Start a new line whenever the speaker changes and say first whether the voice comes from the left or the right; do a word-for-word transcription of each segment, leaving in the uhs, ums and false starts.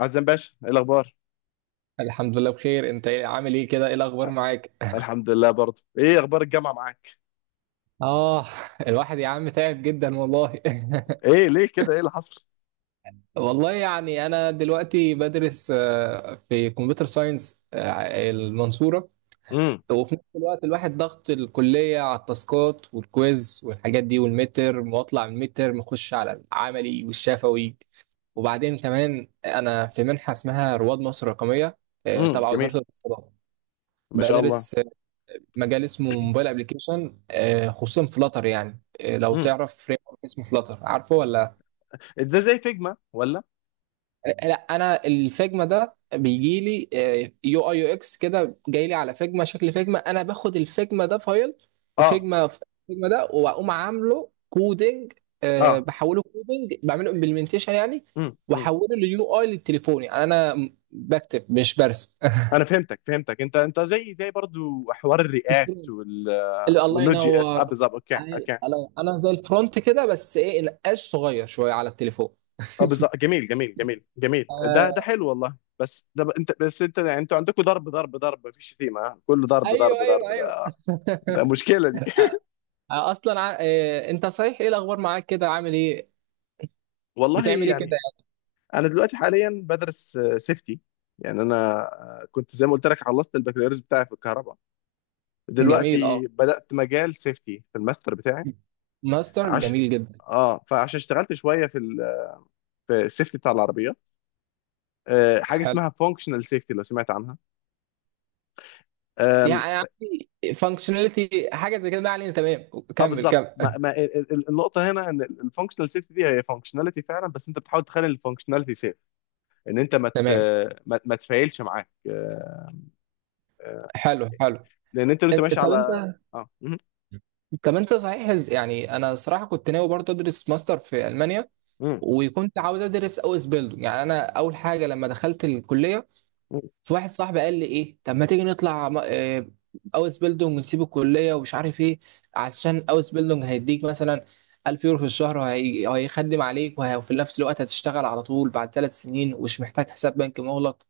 left: عزام باشا، ايه الاخبار؟
right: الحمد لله بخير. انت ايه- عامل ايه كده، ايه الاخبار معاك؟
left: الحمد لله برضه. ايه اخبار الجامعه معاك؟
right: اه الواحد يا عم تعب جدا والله
left: ايه؟ ليه كده؟ ايه اللي حصل؟
right: والله يعني انا دلوقتي بدرس آه، في كمبيوتر ساينس، آه، المنصورة.
left: امم،
right: وفي نفس الوقت الواحد ضغط الكلية على التاسكات والكويز والحاجات دي والمتر، واطلع من المتر مخش على العملي والشفوي. وبعدين كمان انا في منحة اسمها رواد مصر الرقمية، آه،
left: امم،
right: تبع وزارة
left: جميل.
right: الاتصالات.
left: ما شاء الله.
right: بدرس مجال اسمه موبايل ابلكيشن، خصوصا فلاتر يعني. آه، لو
left: امم.
right: تعرف فريم ورك اسمه فلاتر، عارفه ولا؟
left: ده زي فيجما ولا؟
right: آه، لا، انا الفيجما ده بيجي لي يو اي يو اكس كده، جاي لي على فيجما، شكل فيجما. انا باخد الفيجما ده فايل
left: اه،
right: فيجما، فيجما ده واقوم عامله كودنج،
left: اه.
right: بحوله كودنج، بعمله امبلمنتيشن يعني.
left: امم، امم.
right: واحوله ليو اي للتليفون، يعني انا بكتب مش برسم.
left: انا فهمتك، فهمتك، انت انت زي زي برضه حوار الرياكت وال...
right: ال- الله
left: والنوت جي اس، اه،
right: ينور.
left: بالظبط، اوكي،
right: أنا
left: اوكي.
right: أنا أنا زي الفرونت كده، بس إيه، نقاش صغير شوية على التليفون.
left: اه، بالظبط، جميل جميل جميل جميل،
right: آه،
left: ده ده حلو والله. بس ده ب- انت بس انت، يعني انتوا عندكم ضرب ضرب ضرب، مفيش شتيمه، ها؟ كله ضرب ضرب
right: أيوه أيوه
left: ضرب،
right: أيوه.
left: ده ده مشكله دي.
right: آه. آه، أصلا ع... آه أنت صحيح، إيه الأخبار معاك كده، عامل إيه؟
left: والله
right: بتعمل إيه
left: يعني،
right: كده؟
left: انا دلوقتي حاليا بدرس سيفتي. يعني انا، آه، كنت زي ما قلت لك خلصت البكالوريوس بتاعي في الكهرباء.
right: يعني جميل، أه،
left: دلوقتي بدات مجال سيفتي في الماستر بتاعي.
right: ماستر
left: عش
right: جميل جدا.
left: اه فعشان اشتغلت شويه في ال في السيفتي بتاع العربيه. آه، حاجه
right: حلو،
left: اسمها فانكشنال سيفتي، لو سمعت عنها؟ آم،
right: يعني عندي فانكشناليتي حاجة زي كده. ما علينا، تمام،
left: اه،
right: كمل
left: بالظبط،
right: كمل.
left: ما... ما... ال- ال- النقطه هنا ان الفانكشنال سيفتي دي هي فانكشناليتي فعلا، بس انت بتحاول تخلي الفانكشناليتي سيف. ان انت ما ت...
right: تمام،
left: ما, ما تفعلش معاك، آه، آه،
right: حلو حلو.
left: لان انت وانت
right: إن-
left: ماشي
right: طب أنت،
left: على. اه مهم.
right: طب انت صحيح، يعني انا صراحه كنت ناوي برضه ادرس ماستر في المانيا،
left: مهم.
right: وكنت عاوز ادرس او اس بيلدو. يعني انا اول حاجه لما دخلت الكليه،
left: مهم.
right: في واحد صاحبي قال لي ايه، طب ما تيجي نطلع م- آه، او اس بيلدونج، ونسيب الكليه ومش عارف ايه، عشان او اس بيلدونج هيديك مثلا ألف يورو في الشهر، وهي- وهيخدم عليك، وه- وفي نفس الوقت هتشتغل على طول بعد ثلاث سنين، ومش محتاج حساب بنكي مغلق.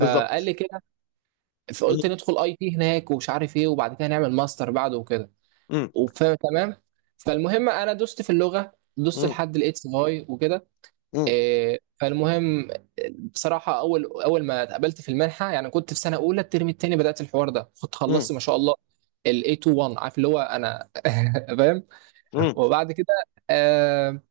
right: فقال لي كده،
left: مم.
right: فقلت ندخل اي تي هناك ومش عارف ايه، وبعد كده نعمل ماستر بعده وكده.
left: مم.
right: وف- تمام. فالمهم انا دوست في اللغه، دوست
left: مم.
right: لحد الاكس واي وكده. إيه، فالمهم، بصراحة أول أول ما اتقبلت في المنحة، يعني كنت في سنة أولى، الترم التاني بدأت الحوار ده، كنت
left: مم.
right: خلصت ما شاء الله ال ايه اتنين واحد، عارف اللي هو، أنا فاهم.
left: مم.
right: وبعد كده آه،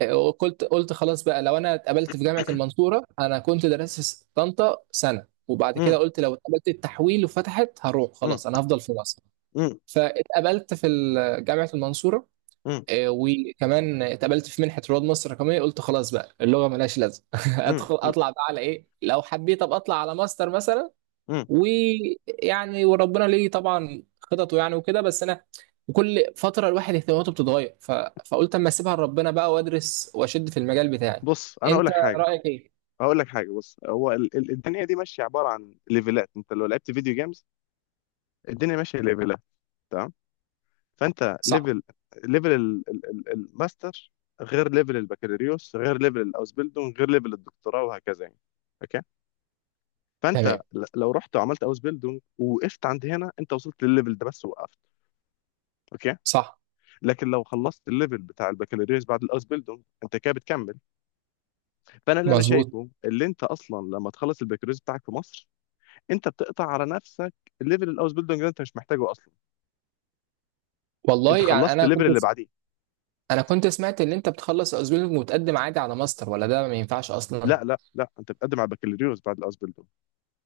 right: آه، قلت قلت خلاص بقى، لو أنا اتقبلت في جامعة المنصورة، أنا كنت درست في طنطا سنة، وبعد كده
left: مم.
right: قلت لو اتقبلت التحويل وفتحت هروح،
left: مم.
right: خلاص أنا هفضل في مصر.
left: مم.
right: فاتقبلت في ال- جامعة المنصورة،
left: مم.
right: آه، وكمان اتقبلت في منحه رواد مصر الرقميه. قلت خلاص بقى، اللغه ملهاش لازمه
left: مم.
right: ادخل اطلع بقى على ايه، لو حبيت ابقى اطلع على ماستر مثلا.
left: مم.
right: ويعني وربنا ليه طبعا خططه يعني وكده، بس انا وكل فتره الواحد اهتماماته بتتغير ف... فقلت اما اسيبها لربنا بقى، وادرس واشد في المجال بتاعي.
left: بص، انا اقول
right: انت
left: لك حاجه.
right: رايك ايه؟
left: اقول لك حاجه، بص، هو ال- ال- الدنيا دي ماشيه عباره عن ليفلات، انت لو لعبت فيديو جيمز. الدنيا ماشيه ليفلات. تمام. فانت
right: صح،
left: ليفل ليفل ال- ال- ال- الماستر. غير ليفل البكالوريوس، غير ليفل الاوسبيلدون، غير ليفل الدكتوراه وهكذا يعني. اوكي. فانت
right: تمام،
left: ل- لو رحت وعملت اوسبيلدون ووقفت عند هنا، انت وصلت للليفل ده بس وقفت. اوكي.
right: صح،
left: لكن لو خلصت الليفل بتاع البكالوريوس بعد الاوسبيلدونج، انت كده بتكمل. فانا اللي انا
right: مظبوط.
left: شايفه اللي انت اصلا لما تخلص البكالوريوس بتاعك في مصر، انت بتقطع على نفسك. ليفل الاوسبيلدونج ده انت مش محتاجه اصلا،
right: والله
left: انت
right: يعني
left: خلصت
right: انا
left: الليفل
right: كنت،
left: اللي بعديه.
right: انا كنت سمعت ان انت بتخلص ازميلك وتقدم عادي على ماستر، ولا ده ما ينفعش اصلا؟
left: لا، لا، لا، انت بتقدم على البكالوريوس بعد الاوسبيلدونج.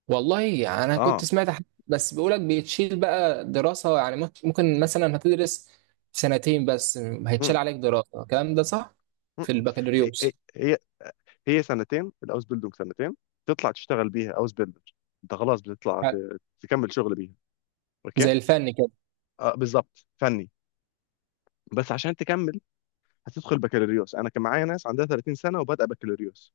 right: والله يعني انا
left: اه.
right: كنت سمعت حد بس بيقولك بيتشيل بقى دراسة، يعني ممكن ممكن مثلا هتدرس سنتين بس،
left: مم.
right: هيتشال عليك دراسة، الكلام ده صح؟
left: مم.
right: في
left: هي هي
right: البكالوريوس.
left: هي هي سنتين الاوسبيلدونج، سنتين. تطلع تشتغل بيها اوس بيلدر. انت خلاص بتطلع
right: يعني
left: ت- تكمل شغل بيها. اوكي،
right: زي الفن كده؟
left: آه، بالظبط، فني. بس عشان تكمل هتدخل بكالوريوس، انا كان معايا ناس عندها ثلاثين سنة سنه وبادئه بكالوريوس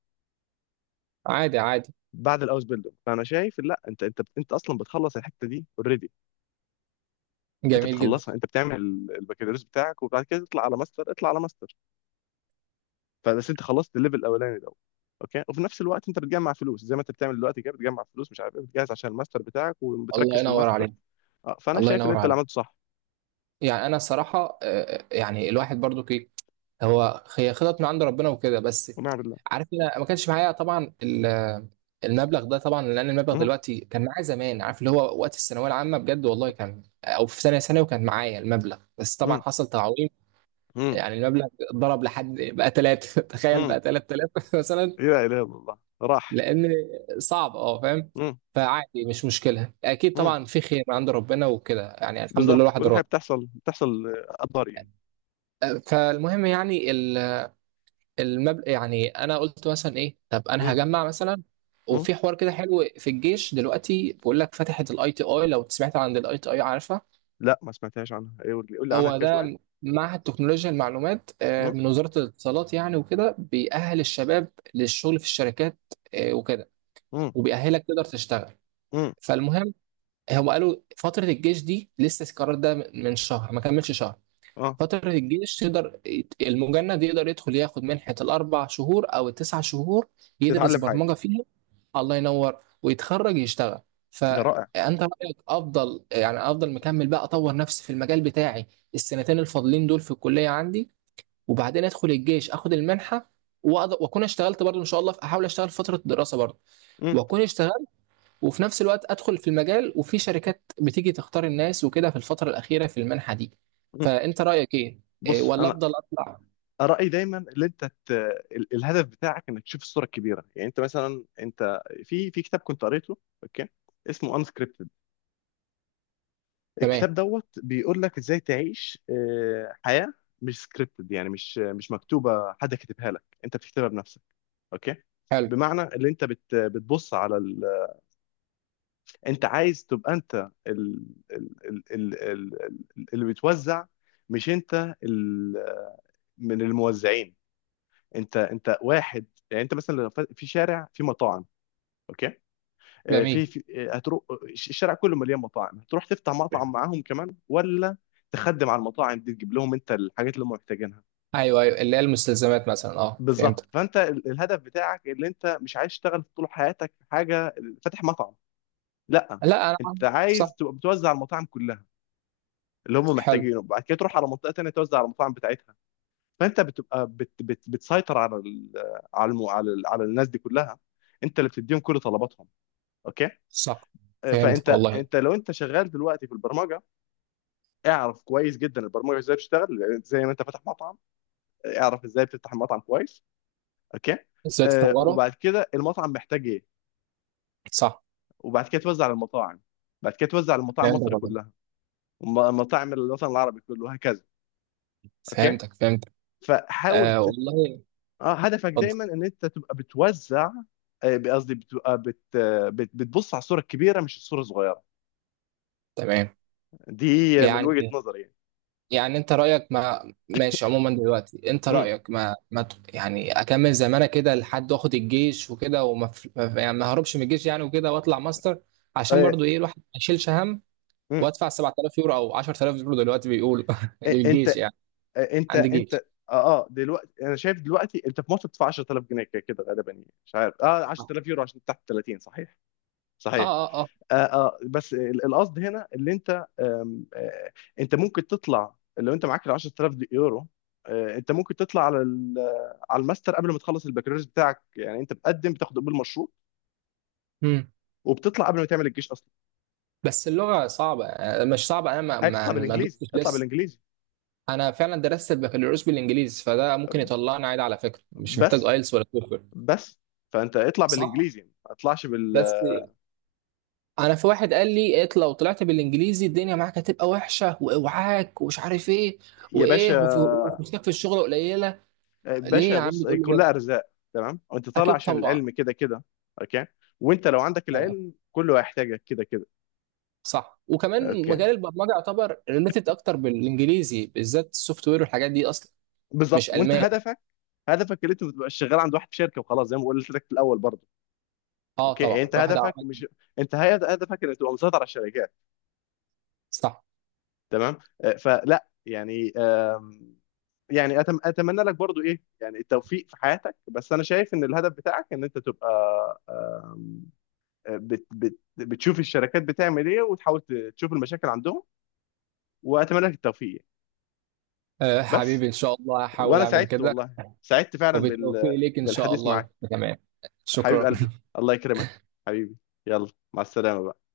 right: عادي عادي،
left: بعد الاوس بيلدون. فانا شايف، لا، انت، انت انت اصلا بتخلص الحته دي اوريدي. انت
right: جميل جدا،
left: بتخلصها، انت بتعمل البكالوريوس بتاعك وبعد كده تطلع على ماستر، اطلع على ماستر. فبس انت خلصت الليفل الاولاني ده. اوكي. وفي نفس الوقت انت بتجمع فلوس زي ما انت بتعمل دلوقتي كده، بتجمع فلوس مش عارف ايه، بتجهز عشان الماستر بتاعك
right: الله
left: وبتركز في
right: ينور
left: الماستر.
right: عليك،
left: اه، فانا
right: الله
left: شايف ان
right: ينور
left: انت اللي
right: عليك.
left: عملته صح.
right: يعني انا الصراحة، آه، يعني الواحد برضو، هو هي خطط من عند ربنا وكده. بس
left: ونعم بالله.
right: عارف، انا ما كانش معايا طبعا ال- المبلغ ده طبعا، لان المبلغ
left: مم.
right: دلوقتي كان معايا زمان، عارف اللي هو وقت الثانويه العامه، بجد والله كان، او في ثانيه ثانوي وكان معايا المبلغ، بس طبعا
left: مم.
right: حصل تعويم.
left: مم.
right: يعني المبلغ ضرب لحد بقى ثلاثة تخيل
left: مم.
right: بقى تلات آلاف مثلا.
left: لا اله الا الله، راح.
right: لان صعب، اه فاهم.
left: مم.
right: فعادي، مش مشكله، اكيد
left: مم.
right: طبعا في خير من عند ربنا وكده، يعني الحمد لله
left: بالظبط،
right: الواحد
left: كل حاجه
right: راضي.
left: بتحصل بتحصل، آه، قدر يعني.
right: فالمهم يعني المبلغ، يعني انا قلت مثلا ايه، طب انا
left: مم.
right: هجمع مثلا.
left: مم.
right: وفي حوار كده حلو في الجيش دلوقتي، بيقول لك فتحت الاي تي اي، لو سمعت عن الاي تي اي، عارفها؟
left: لا، ما سمعتهاش عنها. ايه؟ قول لي، قول لي عنها
right: هو
left: كده شويه.
right: ده معهد تكنولوجيا المعلومات، آه،
left: مم.
right: من وزارة الاتصالات، يعني وكده بيأهل الشباب للشغل في الشركات، آه، وكده،
left: مم.
right: وبيأهلك تقدر تشتغل.
left: مم.
right: فالمهم، هم قالوا فترة الجيش دي، لسه القرار ده من شهر، ما كملش شهر.
left: اه،
right: فترة الجيش تقدر، المجند يقدر يدخل ياخد منحة الأربع شهور أو التسع شهور، يدرس
left: تتعلم حاجه.
right: برمجة فيها. الله ينور. ويتخرج يشتغل.
left: ده رائع.
right: فأنت رأيك أفضل، يعني أفضل مكمل بقى أطور نفسي في المجال بتاعي السنتين الفاضلين دول في الكلية عندي، وبعدين أدخل الجيش أخد المنحة، وأقدر- وأكون اشتغلت برضه إن شاء الله، أحاول أشتغل فترة الدراسة برضه،
left: مم.
right: وأكون اشتغلت، وفي نفس الوقت ادخل في المجال، وفي شركات بتيجي تختار الناس وكده في الفتره الاخيره في المنحه دي.
left: مم.
right: فانت رايك ايه؟ إيه،
left: بص،
right: ولا
left: انا
right: افضل اطلع؟
left: رايي دايما ان انت ت... ال- الهدف بتاعك، انك تشوف الصوره الكبيره. يعني انت مثلا، انت في في كتاب كنت قريته. اوكي. اسمه انسكريبتد.
right: تمام،
left: الكتاب دوت بيقول لك ازاي تعيش آه، حياه. مش سكريبتد، يعني مش مش مكتوبه، حد كاتبها لك، انت بتكتبها بنفسك. اوكي.
right: حلو،
left: بمعنى اللي انت بت... بتبص على. انت عايز تبقى، انت ال... ال... ال... ال... ال... ال- اللي بتوزع. مش انت ال... من الموزعين. انت انت واحد. يعني انت مثلا لو ف- في شارع في مطاعم. اوكي. آه، في,
right: جميل،
left: في آه، هتروح الش- الشارع كله مليان مطاعم، هتروح تفتح مطعم معاهم كمان، ولا تخدم على المطاعم دي، تجيب لهم انت الحاجات اللي هم محتاجينها؟
right: ايوه ايوه، اللي هي المستلزمات مثلا، اه
left: بالظبط،
right: فهمتك.
left: فانت ال- الهدف بتاعك اللي انت مش عايز تشتغل طول حياتك في حاجه. فاتح مطعم. لا،
right: لا انا،
left: انت عايز
right: صح،
left: تبقى بتوزع على المطاعم كلها اللي هم
right: حلو،
left: محتاجينه، بعد كده تروح على منطقه تانية توزع على المطاعم بتاعتها. فانت بتبقى بت بت بتسيطر على ال على الم على, ال على الناس دي كلها، انت اللي بتديهم كل طلباتهم. اوكي.
right: صح،
left: آه،
right: فهمتك
left: فانت
right: والله.
left: انت لو انت شغال دلوقتي في البرمجه، اعرف كويس جدا البرمجه ازاي بتشتغل، لأن زي ما انت فاتح مطعم. آه، اعرف ازاي بتفتح المطعم كويس. اوكي.
right: ازاي
left: آه،
right: تطوره؟
left: وبعد كده المطعم محتاج ايه،
right: صح،
left: وبعد كده توزع على المطاعم، بعد كده توزع على المطاعم
right: فهمتك
left: مصر
right: والله،
left: كلها ومطاعم الوطن العربي كله وهكذا. اوكي.
right: فهمتك فهمتك.
left: فحاول
right: آه
left: ت-
right: والله.
left: اه هدفك
right: اتفضل.
left: دايما ان انت تبقى بتوزع. آه، قصدي بتبقى بت... آه، بت... بتبص على الصوره الكبيره مش الصوره الصغيره
right: تمام.
left: دي، من وجهه
right: يعني،
left: نظري يعني.
right: يعني انت رأيك ما ماشي عموما دلوقتي، انت
left: امم
right: رأيك ما ما ت- يعني اكمل زمانة كده لحد واخد الجيش وكده، وما ف- ما ف- يعني ما هربش من الجيش يعني وكده، واطلع ماستر، عشان
left: آه،
right: برضو ايه، الواحد ما يشيلش هم.
left: امم
right: وادفع سبعة آلاف يورو او عشر آلاف يورو دلوقتي بيقولوا
left: آه، انت
right: للجيش يعني.
left: آه، انت
right: عندي
left: انت
right: جيش.
left: اه اه دلوقتي انا شايف، دلوقتي انت في مصر بتدفع عشرة آلاف جنيه كده كده غالبا، يعني مش عارف، اه
right: اه،
left: عشرة آلاف يورو عشان تحت ثلاثين، صحيح؟ صحيح.
right: اه اه.
left: آه آه بس ال- القصد هنا اللي انت آم، آه انت ممكن تطلع لو انت معاك ال عشرة آلاف دي- يورو. آه انت ممكن تطلع على ال- على الماستر قبل ما تخلص البكالوريوس بتاعك، يعني انت بتقدم، بتاخد قبول مشروط،
right: مم.
left: وبتطلع قبل ما تعمل الجيش اصلا.
right: بس اللغة صعبة، آه، مش صعبة، انا ما
left: عايز
right: ما-
left: تطلع
right: يعني ما
left: بالانجليزي؟
right: دوستش
left: اطلع
right: لسه.
left: بالانجليزي.
right: انا فعلا درست البكالوريوس بالانجليزي، فده ممكن يطلعني عادي. على فكرة مش محتاج
left: بس
right: ايلتس ولا توفل.
left: بس فانت اطلع
right: صح.
left: بالانجليزي، ما تطلعش بال.
right: بس انا في واحد قال لي إيه، لو طلعت بالانجليزي الدنيا معاك هتبقى وحشه، واوعاك ومش عارف ايه،
left: يا
right: وايه وفي-
left: باشا،
right: وفلوسك في الشغل قليله.
left: آه،
right: ليه
left: باشا،
right: يا عم
left: بص، هي
right: تقول لي كده؟
left: كلها ارزاق. تمام، وانت طالع
right: اكيد
left: عشان
right: طبعا.
left: العلم كده كده. اوكي. وانت لو عندك
right: تمام.
left: العلم كله هيحتاجك كده كده.
right: صح، وكمان
left: اوكي،
right: مجال البرمجه يعتبر ريليتد اكتر بالانجليزي بالذات، السوفت وير والحاجات دي اصلا
left: بالظبط،
right: مش
left: وانت
right: الماني.
left: هدفك، هدفك اللي انت ما تبقاش شغال عند واحد في شركه وخلاص، زي ما قلت لك في الاول برضه.
right: اه
left: اوكي، يعني
right: طبعا
left: انت
right: الواحد
left: هدفك
right: عمل.
left: مش، انت هد- هدفك انك تبقى مسيطر على الشركات.
right: صح.
left: تمام. آه، فلا يعني آم، يعني أتم... اتمنى لك برضه ايه يعني التوفيق في حياتك. بس انا شايف ان الهدف بتاعك ان انت تبقى، آم، آه، بت... بت... بتشوف الشركات بتعمل ايه، وتحاول ت- تشوف المشاكل عندهم. واتمنى لك التوفيق.
right: آه
left: بس،
right: حبيبي، ان شاء الله هحاول
left: وانا
right: اعمل
left: سعدت،
right: كده.
left: والله سعدت فعلا
right: وبالتوفيق
left: بال...
right: ليك ان شاء
left: بالحديث معاك.
right: الله، تمام،
left: حبيب
right: شكرا.
left: قلبي. الله يكرمك. حبيبي. يلا. مع السلامة بقى.